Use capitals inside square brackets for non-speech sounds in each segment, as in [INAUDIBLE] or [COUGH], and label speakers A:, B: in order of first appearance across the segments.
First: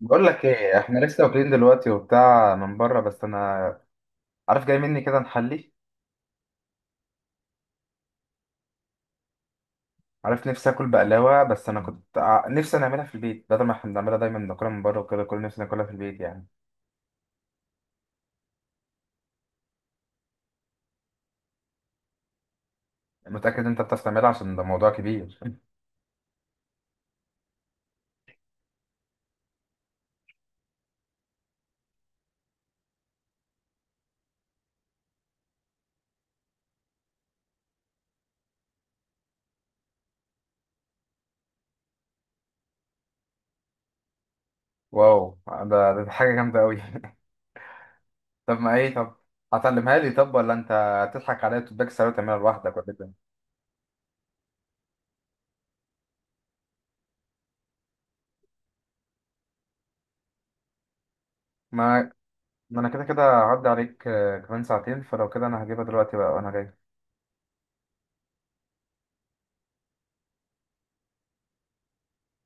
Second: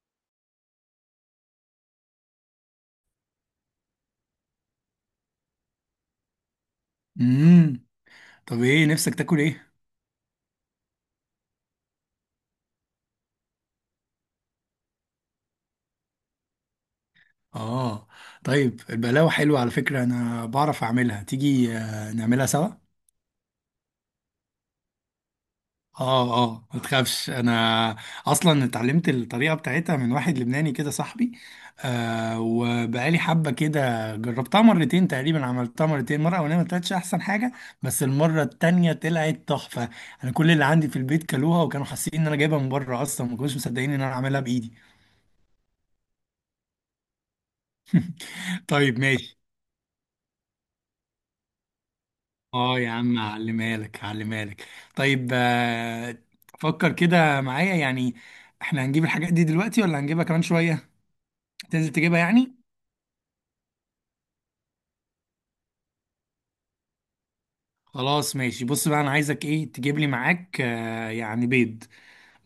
A: بقول لك ايه؟ احنا لسه واكلين دلوقتي وبتاع من بره، بس انا عارف جاي مني كده نحلي.
B: امم طب ايه نفسك تاكل ايه؟
A: عارف نفسي اكل بقلاوه، بس انا كنت نفسي نعملها في البيت، بدل ما احنا بنعملها دايما ناكلها من بره وكده. كل نفسي ناكلها في البيت يعني.
B: اه. طيب البقلاوه حلوه على فكره، انا بعرف اعملها، تيجي نعملها سوا.
A: متاكد انت بتعرف تعملها؟ عشان ده موضوع كبير. [LAUGHS]
B: اه اه، ما تخافش، انا اصلا اتعلمت الطريقه بتاعتها من واحد لبناني كده صاحبي. وبقالي حبه كده جربتها مرتين، تقريبا عملتها مرتين، مره اولانيه ما طلعتش احسن حاجه، بس المره التانية طلعت تحفه. انا كل اللي عندي في البيت كلوها، وكانوا حاسين ان انا جايبها من بره، اصلا ما كانوش مصدقين ان انا عاملها بايدي.
A: واو، ده حاجه جامده قوي. [LAUGHS] طب
B: [LAUGHS]
A: ما ايه؟
B: طيب
A: طب
B: ماشي.
A: هتعلمها لي؟ طب ولا انت هتضحك عليا وتباك ساعه وتعملها لوحدك
B: اه يا
A: ولا
B: عم،
A: إيه؟
B: هعلمها لك هعلمها لك. طيب، فكر كده معايا يعني، احنا هنجيب الحاجات دي دلوقتي ولا هنجيبها كمان شوية؟ تنزل
A: ما
B: تجيبها يعني.
A: ما انا كده كده هعدي عليك كمان ساعتين. فلو كده انا هجيبها دلوقتي بقى وانا جاي.
B: خلاص ماشي، بص بقى، انا عايزك ايه تجيب لي معاك يعني بيض.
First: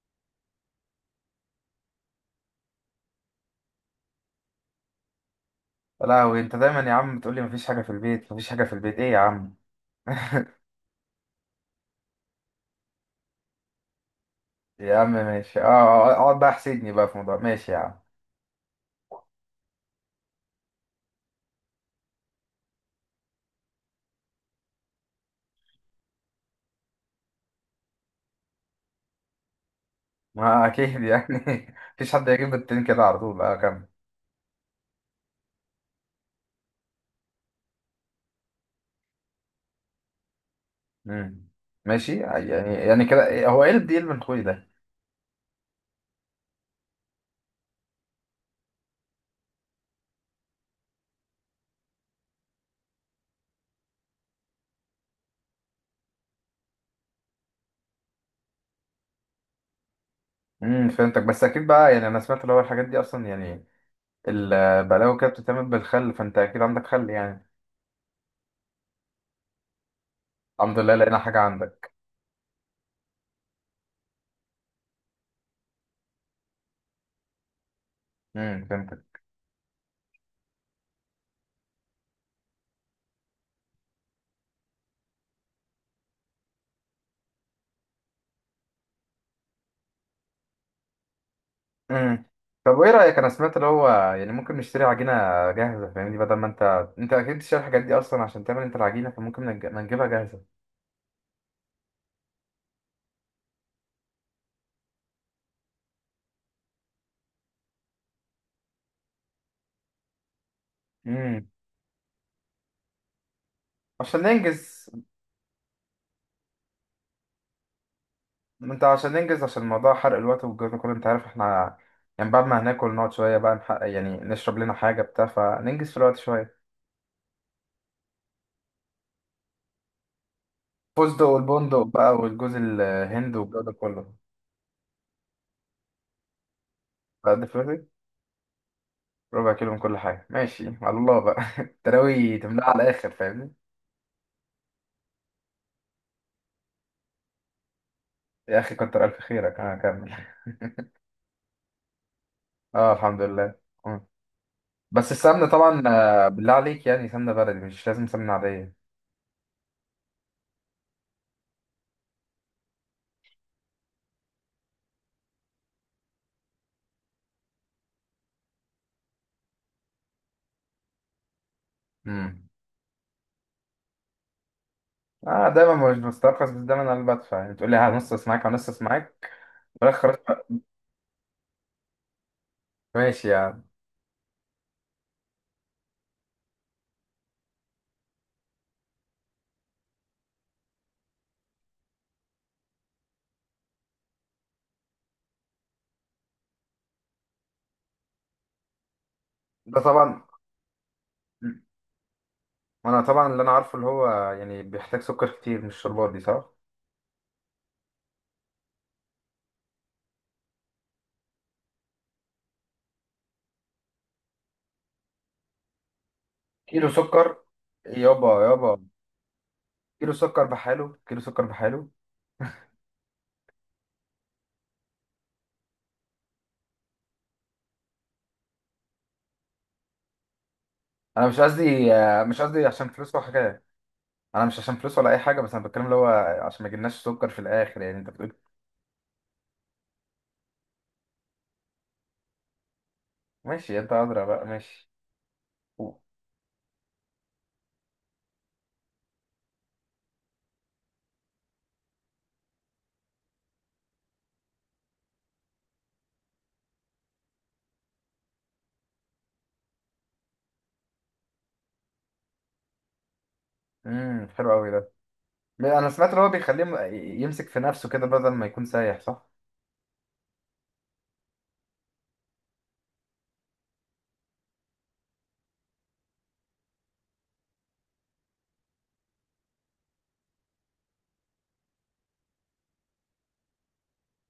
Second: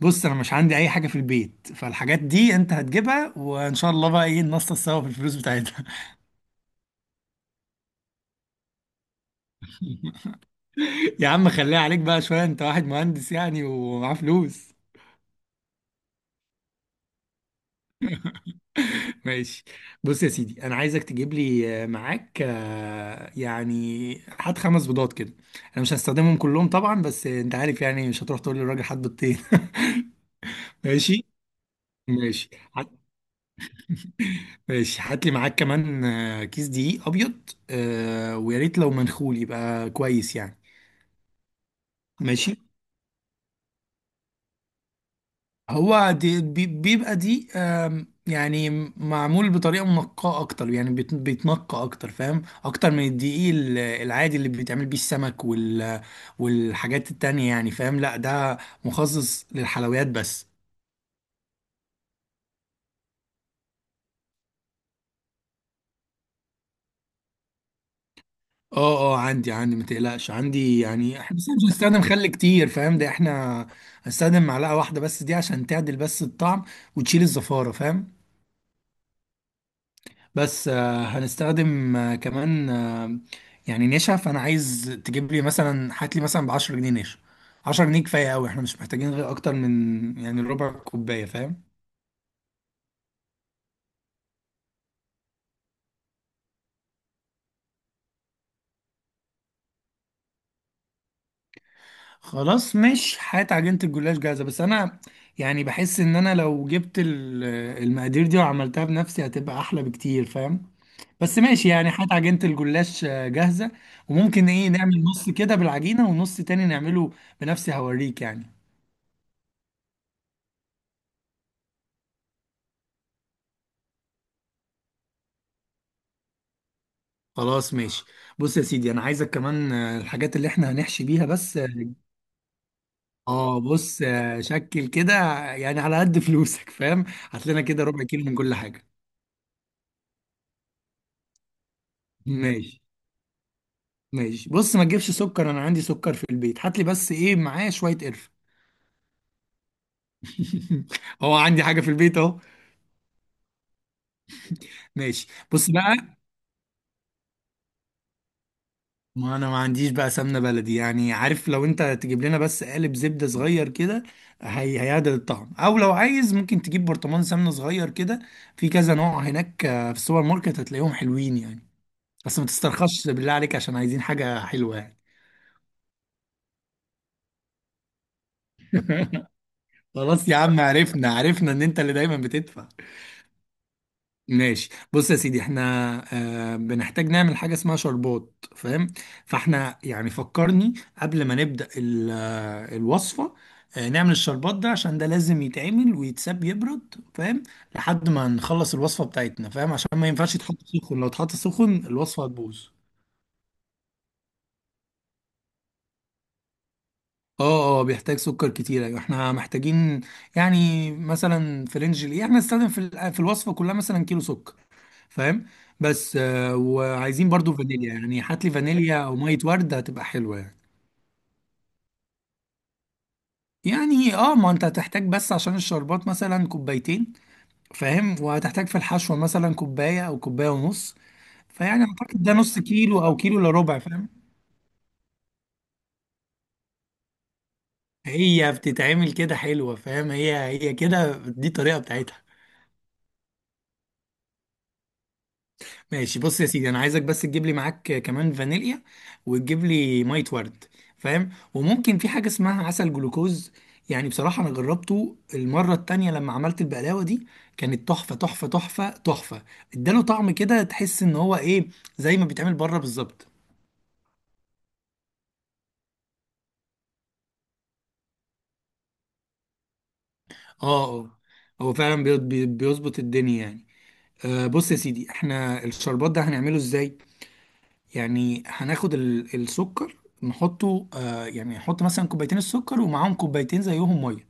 B: بص انا مش عندي اي حاجة في البيت، فالحاجات دي انت هتجيبها، وان شاء الله بقى ايه ننصص سوا في الفلوس بتاعتها. [LAUGHS]
A: لا، وانت دايما يا عم تقول لي مفيش حاجه في البيت، مفيش حاجه في البيت، ايه يا عم؟ [LAUGHS]
B: يا عم، خليها عليك بقى شوية، انت واحد مهندس يعني ومعاه فلوس.
A: يا عم ماشي، اه، اقعد بقى احسدني بقى في موضوع، ماشي يا عم.
B: ماشي، بص يا سيدي، انا عايزك تجيب لي معاك يعني، هات خمس بيضات كده. انا مش هستخدمهم كلهم طبعا بس انت عارف، يعني مش هتروح تقول للراجل هات بيضتين. [LAUGHS]
A: ما اكيد
B: ماشي
A: يعني. [LAUGHS] مفيش حد
B: ماشي.
A: يجيب التين
B: هات.
A: كده على طول، اه كمل.
B: ماشي، هات لي معاك كمان كيس دقيق ابيض، ويا ريت لو منخول يبقى كويس يعني.
A: مم. ماشي يعني.
B: ماشي.
A: يعني كده هو ايه الديل من اخوي ده؟
B: هو دي بيبقى دي، يعني معمول بطريقة منقاة أكتر، يعني بيتنقى أكتر، فاهم، أكتر من الدقيق العادي اللي بيتعمل بيه السمك والحاجات التانية، يعني فاهم، لا ده مخصص للحلويات بس.
A: فهمتك. بس اكيد بقى يعني انا سمعت اللي هو الحاجات دي اصلا، يعني البلاوي كده بتتعمل بالخل، فانت اكيد عندك خل يعني.
B: اه اه، عندي عندي، ما تقلقش
A: الحمد
B: عندي،
A: لله لقينا
B: يعني احنا
A: حاجه
B: بس مش
A: عندك.
B: هنستخدم خل كتير، فاهم ده، احنا هنستخدم معلقة واحدة بس دي عشان تعدل بس الطعم وتشيل الزفارة فاهم.
A: فهمت.
B: بس هنستخدم كمان يعني نشا، فانا عايز تجيب لي مثلا، هات لي مثلا ب 10 جنيه نشا. 10 جنيه كفايه قوي، احنا مش محتاجين غير اكتر من يعني ربع كوبايه فاهم.
A: امم طب وايه رايك؟ انا سمعت اللي هو، يعني ممكن نشتري عجينه جاهزه فاهمني، بدل ما انت، انت اكيد بتشتري الحاجات دي اصلا عشان تعمل انت العجينه، فممكن ما نجيبها جاهزه.
B: خلاص مش هات عجينه الجلاش جاهزه، بس انا يعني بحس ان انا لو جبت المقادير دي وعملتها بنفسي هتبقى احلى بكتير فاهم. بس
A: امم
B: ماشي يعني، هات عجينه الجلاش جاهزه،
A: عشان
B: وممكن ايه
A: ننجز.
B: نعمل نص كده بالعجينه ونص تاني نعمله بنفسي، هوريك يعني.
A: انت عشان ننجز، عشان موضوع حرق الوقت والجو ده كله، انت عارف احنا يعني بعد ما هناكل نقعد شويه بقى نحقق، يعني نشرب لنا حاجه بتاع فننجز في الوقت شويه.
B: خلاص ماشي، بص يا سيدي، انا عايزك كمان الحاجات اللي احنا هنحشي
A: فستق
B: بيها بس اه،
A: والبندق بقى والجوز الهند والجو ده
B: بص
A: كله.
B: شكل كده، يعني على قد فلوسك فاهم.
A: فقد
B: هات لنا كده
A: فلوسي.
B: ربع كيلو من كل حاجه.
A: ربع كيلو من كل حاجه، ماشي على الله بقى. [LAUGHS] تراوي تملاها
B: ماشي
A: على الاخر فاهمني.
B: ماشي. بص ما تجيبش سكر، انا عندي سكر في البيت، هات لي بس ايه معايا شويه قرفه.
A: يا اخي كتر الف خيرك، انا كمل.
B: [LAUGHS] هو عندي حاجه في البيت اهو.
A: اه الحمد لله. مم. بس
B: ماشي،
A: السمنة
B: بص
A: طبعا
B: بقى،
A: بالله عليك، يعني سمنة بلدي، مش لازم سمنة عادية.
B: ما انا ما عنديش بقى سمنه بلدي يعني، عارف، لو انت تجيب لنا بس قالب زبده صغير كده هي هيعدل الطعم، او لو عايز ممكن تجيب برطمان سمنه صغير كده، في كذا نوع هناك في السوبر ماركت هتلاقيهم حلوين يعني. بس ما
A: امم.
B: تسترخصش بالله عليك عشان عايزين حاجه حلوه يعني.
A: اه، دايما مش بسترخص، بس دايما انا اللي بدفع، يعني تقول لي هنص معاك هنص معاك، في الاخر
B: خلاص يا
A: خلاص بقى.
B: عم، عرفنا عرفنا ان انت اللي دايما بتدفع.
A: ماشي يعني.
B: ماشي، بص يا سيدي، احنا بنحتاج نعمل حاجة اسمها شربات فاهم. فاحنا يعني فكرني قبل ما نبدأ الوصفة، نعمل الشربات ده عشان ده لازم يتعمل ويتساب يبرد فاهم، لحد ما نخلص الوصفة بتاعتنا، فاهم،
A: ده
B: عشان ما
A: طبعا.
B: ينفعش يتحط سخن، لو اتحط
A: مم.
B: سخن الوصفة هتبوظ.
A: انا طبعا اللي انا عارفه اللي هو يعني بيحتاج سكر كتير، مش الشربات دي؟ صح.
B: اه اه، بيحتاج سكر كتير، ايوه احنا محتاجين. يعني مثلا في رينج ايه احنا نستخدم في في الوصفة كلها مثلا كيلو سكر فاهم. بس
A: كيلو
B: وعايزين
A: سكر؟
B: برضو فانيليا، يعني
A: يابا
B: هات لي
A: يابا.
B: فانيليا او ميه ورد هتبقى
A: كيلو
B: حلوه
A: سكر
B: يعني.
A: بحاله؟ كيلو سكر بحاله؟
B: يعني اه، ما انت هتحتاج بس عشان الشربات مثلا كوبايتين فاهم، وهتحتاج في الحشوه مثلا كوبايه او كوبايه ونص،
A: انا مش
B: فيعني
A: قصدي
B: اعتقد ده
A: مش
B: نص
A: قصدي عشان
B: كيلو
A: فلوس
B: او
A: ولا
B: كيلو الا
A: حاجة.
B: ربع فاهم.
A: انا مش عشان فلوس ولا اي حاجة، بس انا بتكلم اللي هو عشان ما يجيلناش سكر في الاخر، يعني انت بتقول.
B: هي بتتعمل كده حلوه فاهم، هي كده، دي الطريقه بتاعتها.
A: ماشي، يد عذرا بقى، ماشي.
B: ماشي، بص يا سيدي، انا عايزك بس تجيب لي معاك كمان فانيليا وتجيب لي ميه ورد فاهم، وممكن في حاجه اسمها عسل جلوكوز. يعني بصراحه انا جربته المره التانية لما عملت البقلاوه دي، كانت تحفه تحفه تحفه تحفه، اداله طعم كده تحس ان هو ايه، زي ما بيتعمل بره بالظبط.
A: حلو قوي ده. لا، انا سمعت ان هو بيخليه يمسك في نفسه كده بدل ما يكون سايح، صح.
B: اه اه، هو فعلا بيظبط الدنيا يعني. بص يا سيدي، احنا الشربات ده هنعمله ازاي، يعني هناخد السكر، نحطه يعني نحط مثلا كوبايتين السكر ومعاهم كوبايتين زيهم ميه،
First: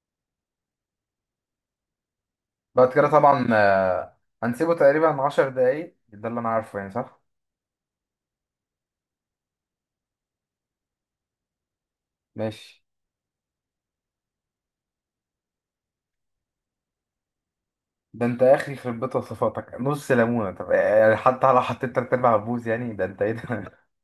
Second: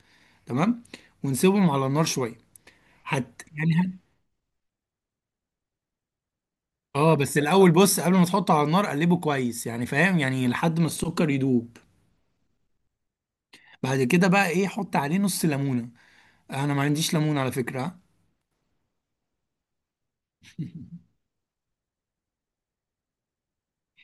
B: تمام، ونسيبهم على النار شويه.
A: بعد كده
B: هت
A: طبعا
B: يعني هت
A: هنسيبه تقريبا 10 دقايق، ده اللي انا عارفه يعني،
B: اه،
A: صح.
B: بس الاول بص قبل ما تحطه على النار، قلبه كويس يعني فاهم، يعني لحد ما السكر يدوب.
A: ماشي.
B: بعد كده بقى ايه حط عليه نص ليمونه. انا ما عنديش ليمون على فكره.
A: ده انت يا اخي يخرب بيت وصفاتك، نص ليمونه؟ طب يعني حتى لو حطيت تلات ارباع بوز يعني، ده انت ايه ده؟ [LAUGHS]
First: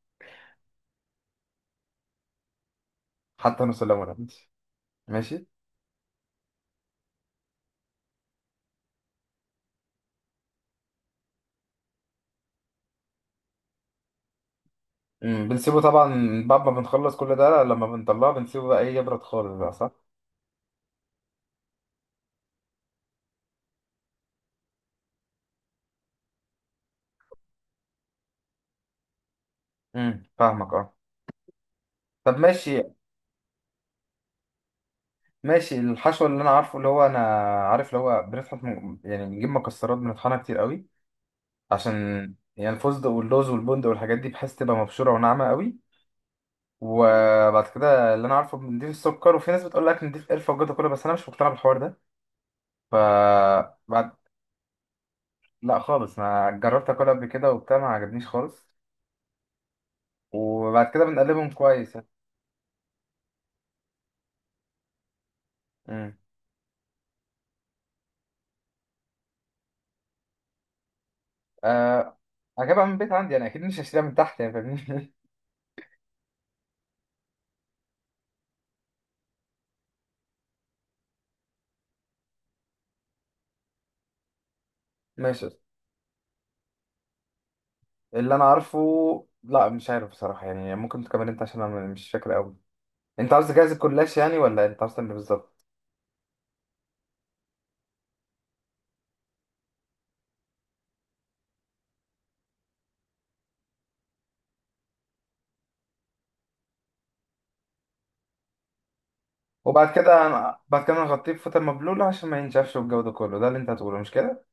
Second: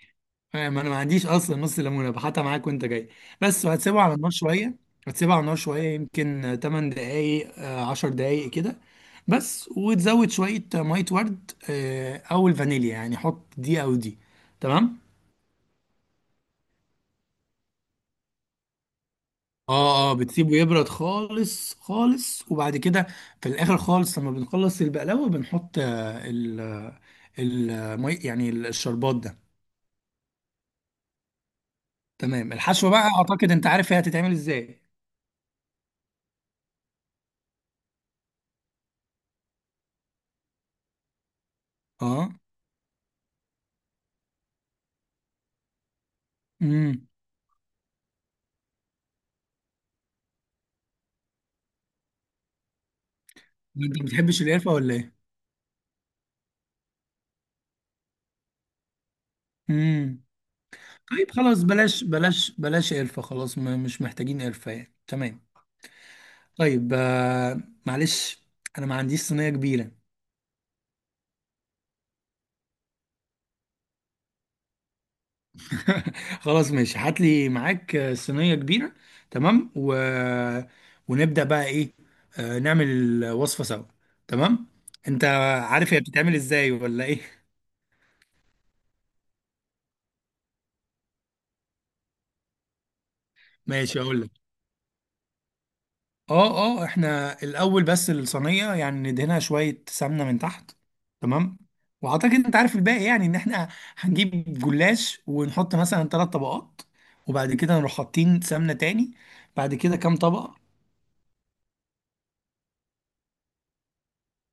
B: فاهم، انا ما عنديش اصلا نص ليمونه، بحطها معاك وانت جاي.
A: حتى
B: بس
A: نص
B: وهتسيبه
A: ليمونه،
B: على النار
A: ماشي.
B: شويه. هتسيبه على
A: ماشي.
B: النار شويه يمكن 8 دقائق 10 دقائق كده، بس، وتزود شويه ميه ورد او الفانيليا، يعني حط دي او دي، تمام.
A: بنسيبه طبعا بعد ما بنخلص كل ده، لما بنطلعه بنسيبه بقى ايه يبرد خالص بقى، صح.
B: اه اه، بتسيبه يبرد خالص خالص، وبعد كده في الاخر خالص لما بنخلص البقلاوه بنحط يعني الشربات ده.
A: فاهمك اه. طب
B: تمام،
A: ماشي.
B: الحشوه بقى اعتقد انت عارف هي هتتعمل ازاي.
A: ماشي، الحشو اللي انا عارفه اللي هو، انا عارف اللي هو بنطحن، يعني بنجيب مكسرات بنطحنها كتير قوي، عشان يعني الفستق واللوز والبندق والحاجات دي، بحيث تبقى مبشوره وناعمه قوي.
B: اه،
A: وبعد كده اللي انا عارفه بنضيف السكر، وفي ناس بتقول لك نضيف قرفه وجوده كله، بس انا مش مقتنع بالحوار ده. ف
B: انت ما
A: بعد
B: بتحبش القرفه ولا ايه؟
A: لا خالص، ما جربت اكلها قبل كده وبتاع، ما عجبنيش خالص.
B: امم
A: وبعد كده
B: طيب
A: بنقلبهم
B: خلاص،
A: كويس.
B: بلاش بلاش بلاش قرفه، خلاص مش محتاجين قرفه يعني تمام.
A: امم
B: طيب، معلش انا ما عنديش صينيه كبيره.
A: أه... هجيبها من البيت عندي، انا اكيد مش هشتريها من تحت يعني فاهمني.
B: [LAUGHS] خلاص ماشي، هات لي معاك صينيه كبيره، تمام، ونبدا بقى ايه، نعمل الوصفه سوا، تمام.
A: [LAUGHS]
B: انت
A: ماشي.
B: عارف هي بتتعمل ازاي ولا ايه؟ [LAUGHS]
A: اللي انا عارفه، لا مش عارف بصراحه يعني، ممكن تكمل انت عشان انا مش فاكر قوي. انت عاوز تجهز
B: ماشي
A: الكلاش
B: اقول لك.
A: يعني، ولا انت عاوز تعمل إيه بالظبط؟
B: اه اه، احنا الاول بس الصينيه يعني ندهنها شويه سمنه من تحت، تمام، واعتقد انت عارف الباقي، يعني ان احنا هنجيب جلاش ونحط مثلا ثلاث طبقات، وبعد كده نروح حاطين سمنه تاني، بعد
A: وبعد
B: كده كام
A: كده
B: طبقه.
A: بعد كده نغطيه بفوطه مبلوله عشان ما ينشفش، والجو ده كله، ده اللي انت هتقوله، مش كده؟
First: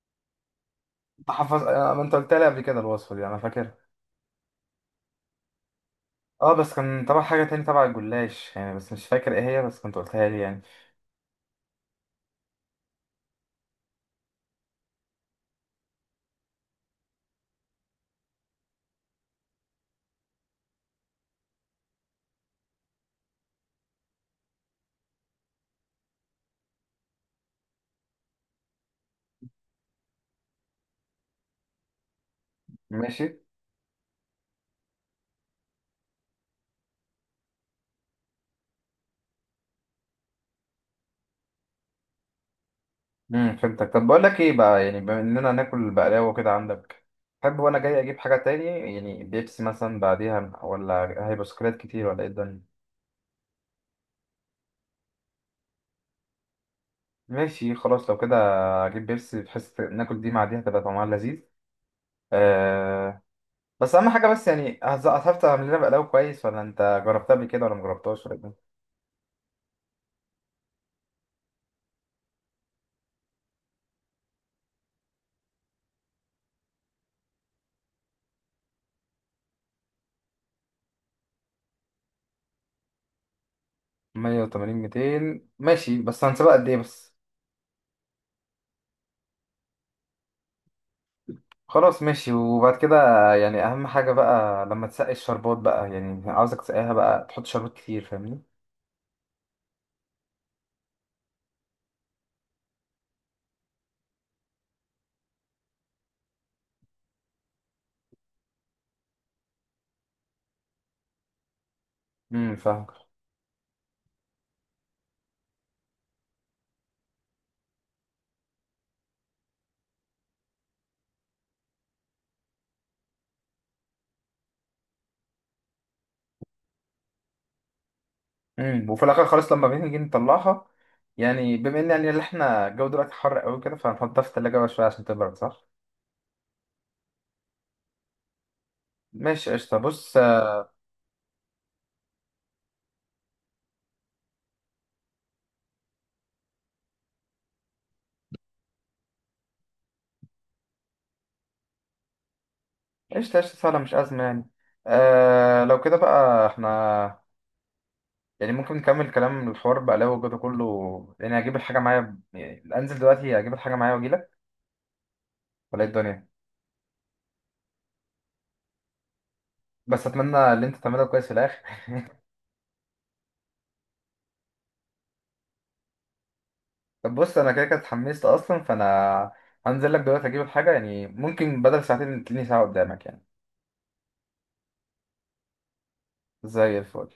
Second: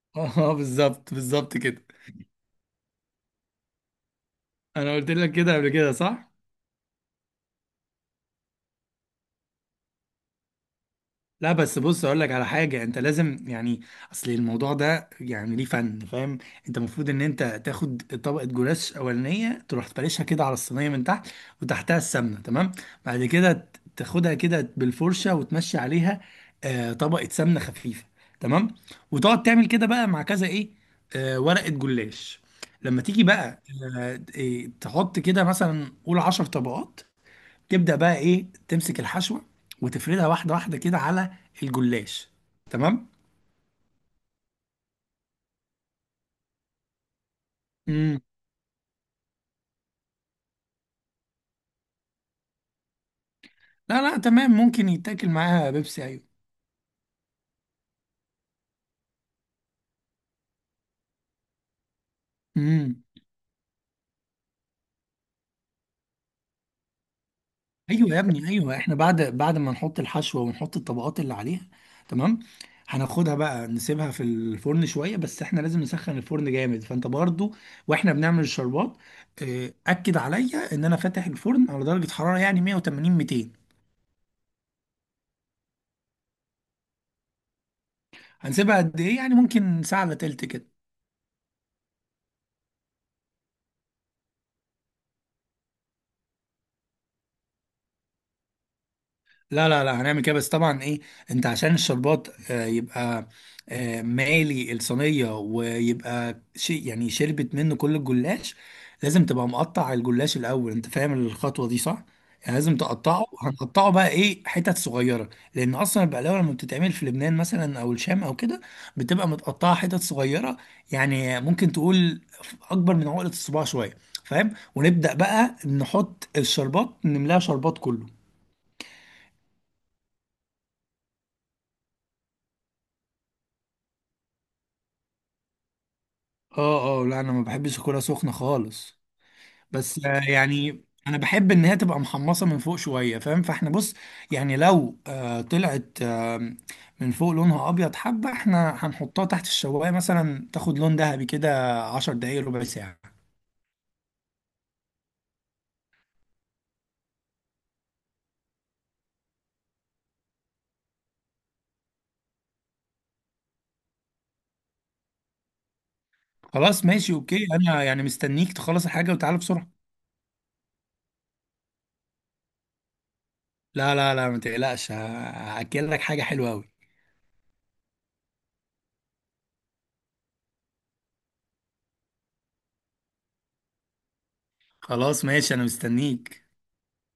B: [LAUGHS] اه بالظبط
A: انت
B: بالظبط
A: حافظ،
B: كده.
A: ما انت قلت لي قبل كده الوصفه دي، انا فاكر.
B: انا قلت لك كده قبل كده صح.
A: اه، بس كان طبعا حاجه تاني تبع الجلاش يعني، بس مش فاكر ايه هي، بس كنت قلتها لي يعني.
B: لا بس بص اقول لك على حاجه، انت لازم يعني، اصل الموضوع ده يعني ليه فن فاهم. انت المفروض ان انت تاخد طبقه جلاش اولانيه، تروح تفرشها كده على الصينيه من تحت وتحتها السمنه، تمام، بعد كده تاخدها كده بالفرشه وتمشي عليها، طبقه سمنه خفيفه، تمام، وتقعد تعمل كده بقى مع كذا ايه، ورقه جلاش. لما تيجي
A: ماشي.
B: بقى، آه إيه، تحط كده مثلا قول 10 طبقات، تبدأ بقى ايه تمسك الحشوة وتفردها واحدة واحدة كده على الجلاش، تمام.
A: فهمتك. طب بقول لك ايه بقى، يعني بما اننا ناكل بقلاوه كده عندك، تحب وانا جاي اجيب
B: امم
A: حاجه تاني؟ يعني بيبسي مثلا بعديها، ولا هيبقى سكريات كتير، ولا ايه الدنيا؟
B: لا لا، تمام، ممكن يتاكل معاها بيبسي، ايوه.
A: ماشي خلاص لو كده، اجيب بيبسي بحيث ناكل دي مع دي، هتبقى طعمها لذيذ.
B: امم
A: أه. بس اهم حاجه بس يعني، هتعرف تعمل لنا بقلاوه كويس، ولا انت جربتها قبل كده ولا
B: ايوه يا
A: مجربتهاش، ولا
B: ابني،
A: ايه؟
B: ايوه احنا بعد ما نحط الحشوة ونحط الطبقات اللي عليها، تمام، هناخدها بقى نسيبها في الفرن شوية، بس احنا لازم نسخن الفرن جامد، فانت برضو واحنا بنعمل الشربات، اكد عليا ان انا فاتح الفرن على درجة حرارة يعني 180 200.
A: 180 200 ماشي، بس هنسيبها قد ايه بس؟
B: هنسيبها قد ايه؟ يعني ممكن ساعة الا تلت كده.
A: خلاص ماشي. وبعد كده يعني اهم حاجه بقى لما تسقي الشربات بقى، يعني عاوزك تسقيها بقى تحط شربات كتير فاهمني.
B: لا لا لا، هنعمل كده بس طبعا ايه، انت عشان الشربات يبقى مالي الصينية ويبقى شيء يعني شربت منه كل الجلاش. لازم تبقى مقطع الجلاش الأول، انت فاهم الخطوة دي صح؟ يعني لازم
A: فاهم.
B: تقطعه، هنقطعه بقى ايه حتت صغيرة، لأن أصلا البقلاوة لما بتتعمل في لبنان مثلا أو الشام أو كده بتبقى متقطعة حتت صغيرة، يعني ممكن تقول أكبر من عقلة الصباع شوية فاهم؟ ونبدأ بقى نحط الشربات، نملاها شربات كله.
A: وفي الاخر خلاص لما بنيجي نطلعها، يعني بما ان يعني اللي احنا الجو دلوقتي حر قوي كده، فهنحطها في التلاجة بقى شويه عشان تبرد، صح.
B: اه اه، لا انا ما بحبش اكلها سخنه خالص.
A: ماشي قشطة،
B: بس
A: بص
B: يعني انا بحب ان هي تبقى محمصه من فوق شويه فاهم، فاحنا بص، يعني لو طلعت من فوق لونها ابيض حبه، احنا هنحطها تحت الشوايه مثلا تاخد لون ذهبي كده 10 دقايق، ربع ساعه.
A: قشطة قشطة، سهلة مش أزمة يعني. لو كده بقى احنا يعني ممكن نكمل كلام الحوار بقى لو وجوده كله، يعني أجيب الحاجة معايا، يعني أنزل دلوقتي أجيب الحاجة معايا وأجيلك، ولا إيه الدنيا؟
B: خلاص ماشي اوكي، انا يعني مستنيك تخلص الحاجه وتعالى بسرعه.
A: بس أتمنى اللي أنت تعمله كويس في الآخر.
B: لا لا لا، ما تقلقش، هاكل لك حاجه حلوه قوي.
A: [LAUGHS] طب بص، أنا كده كده اتحمست أصلا، فأنا هنزل لك دلوقتي أجيب الحاجة، يعني ممكن بدل ساعتين تلاقيني ساعة قدامك يعني.
B: خلاص ماشي، انا مستنيك
A: زي الفل.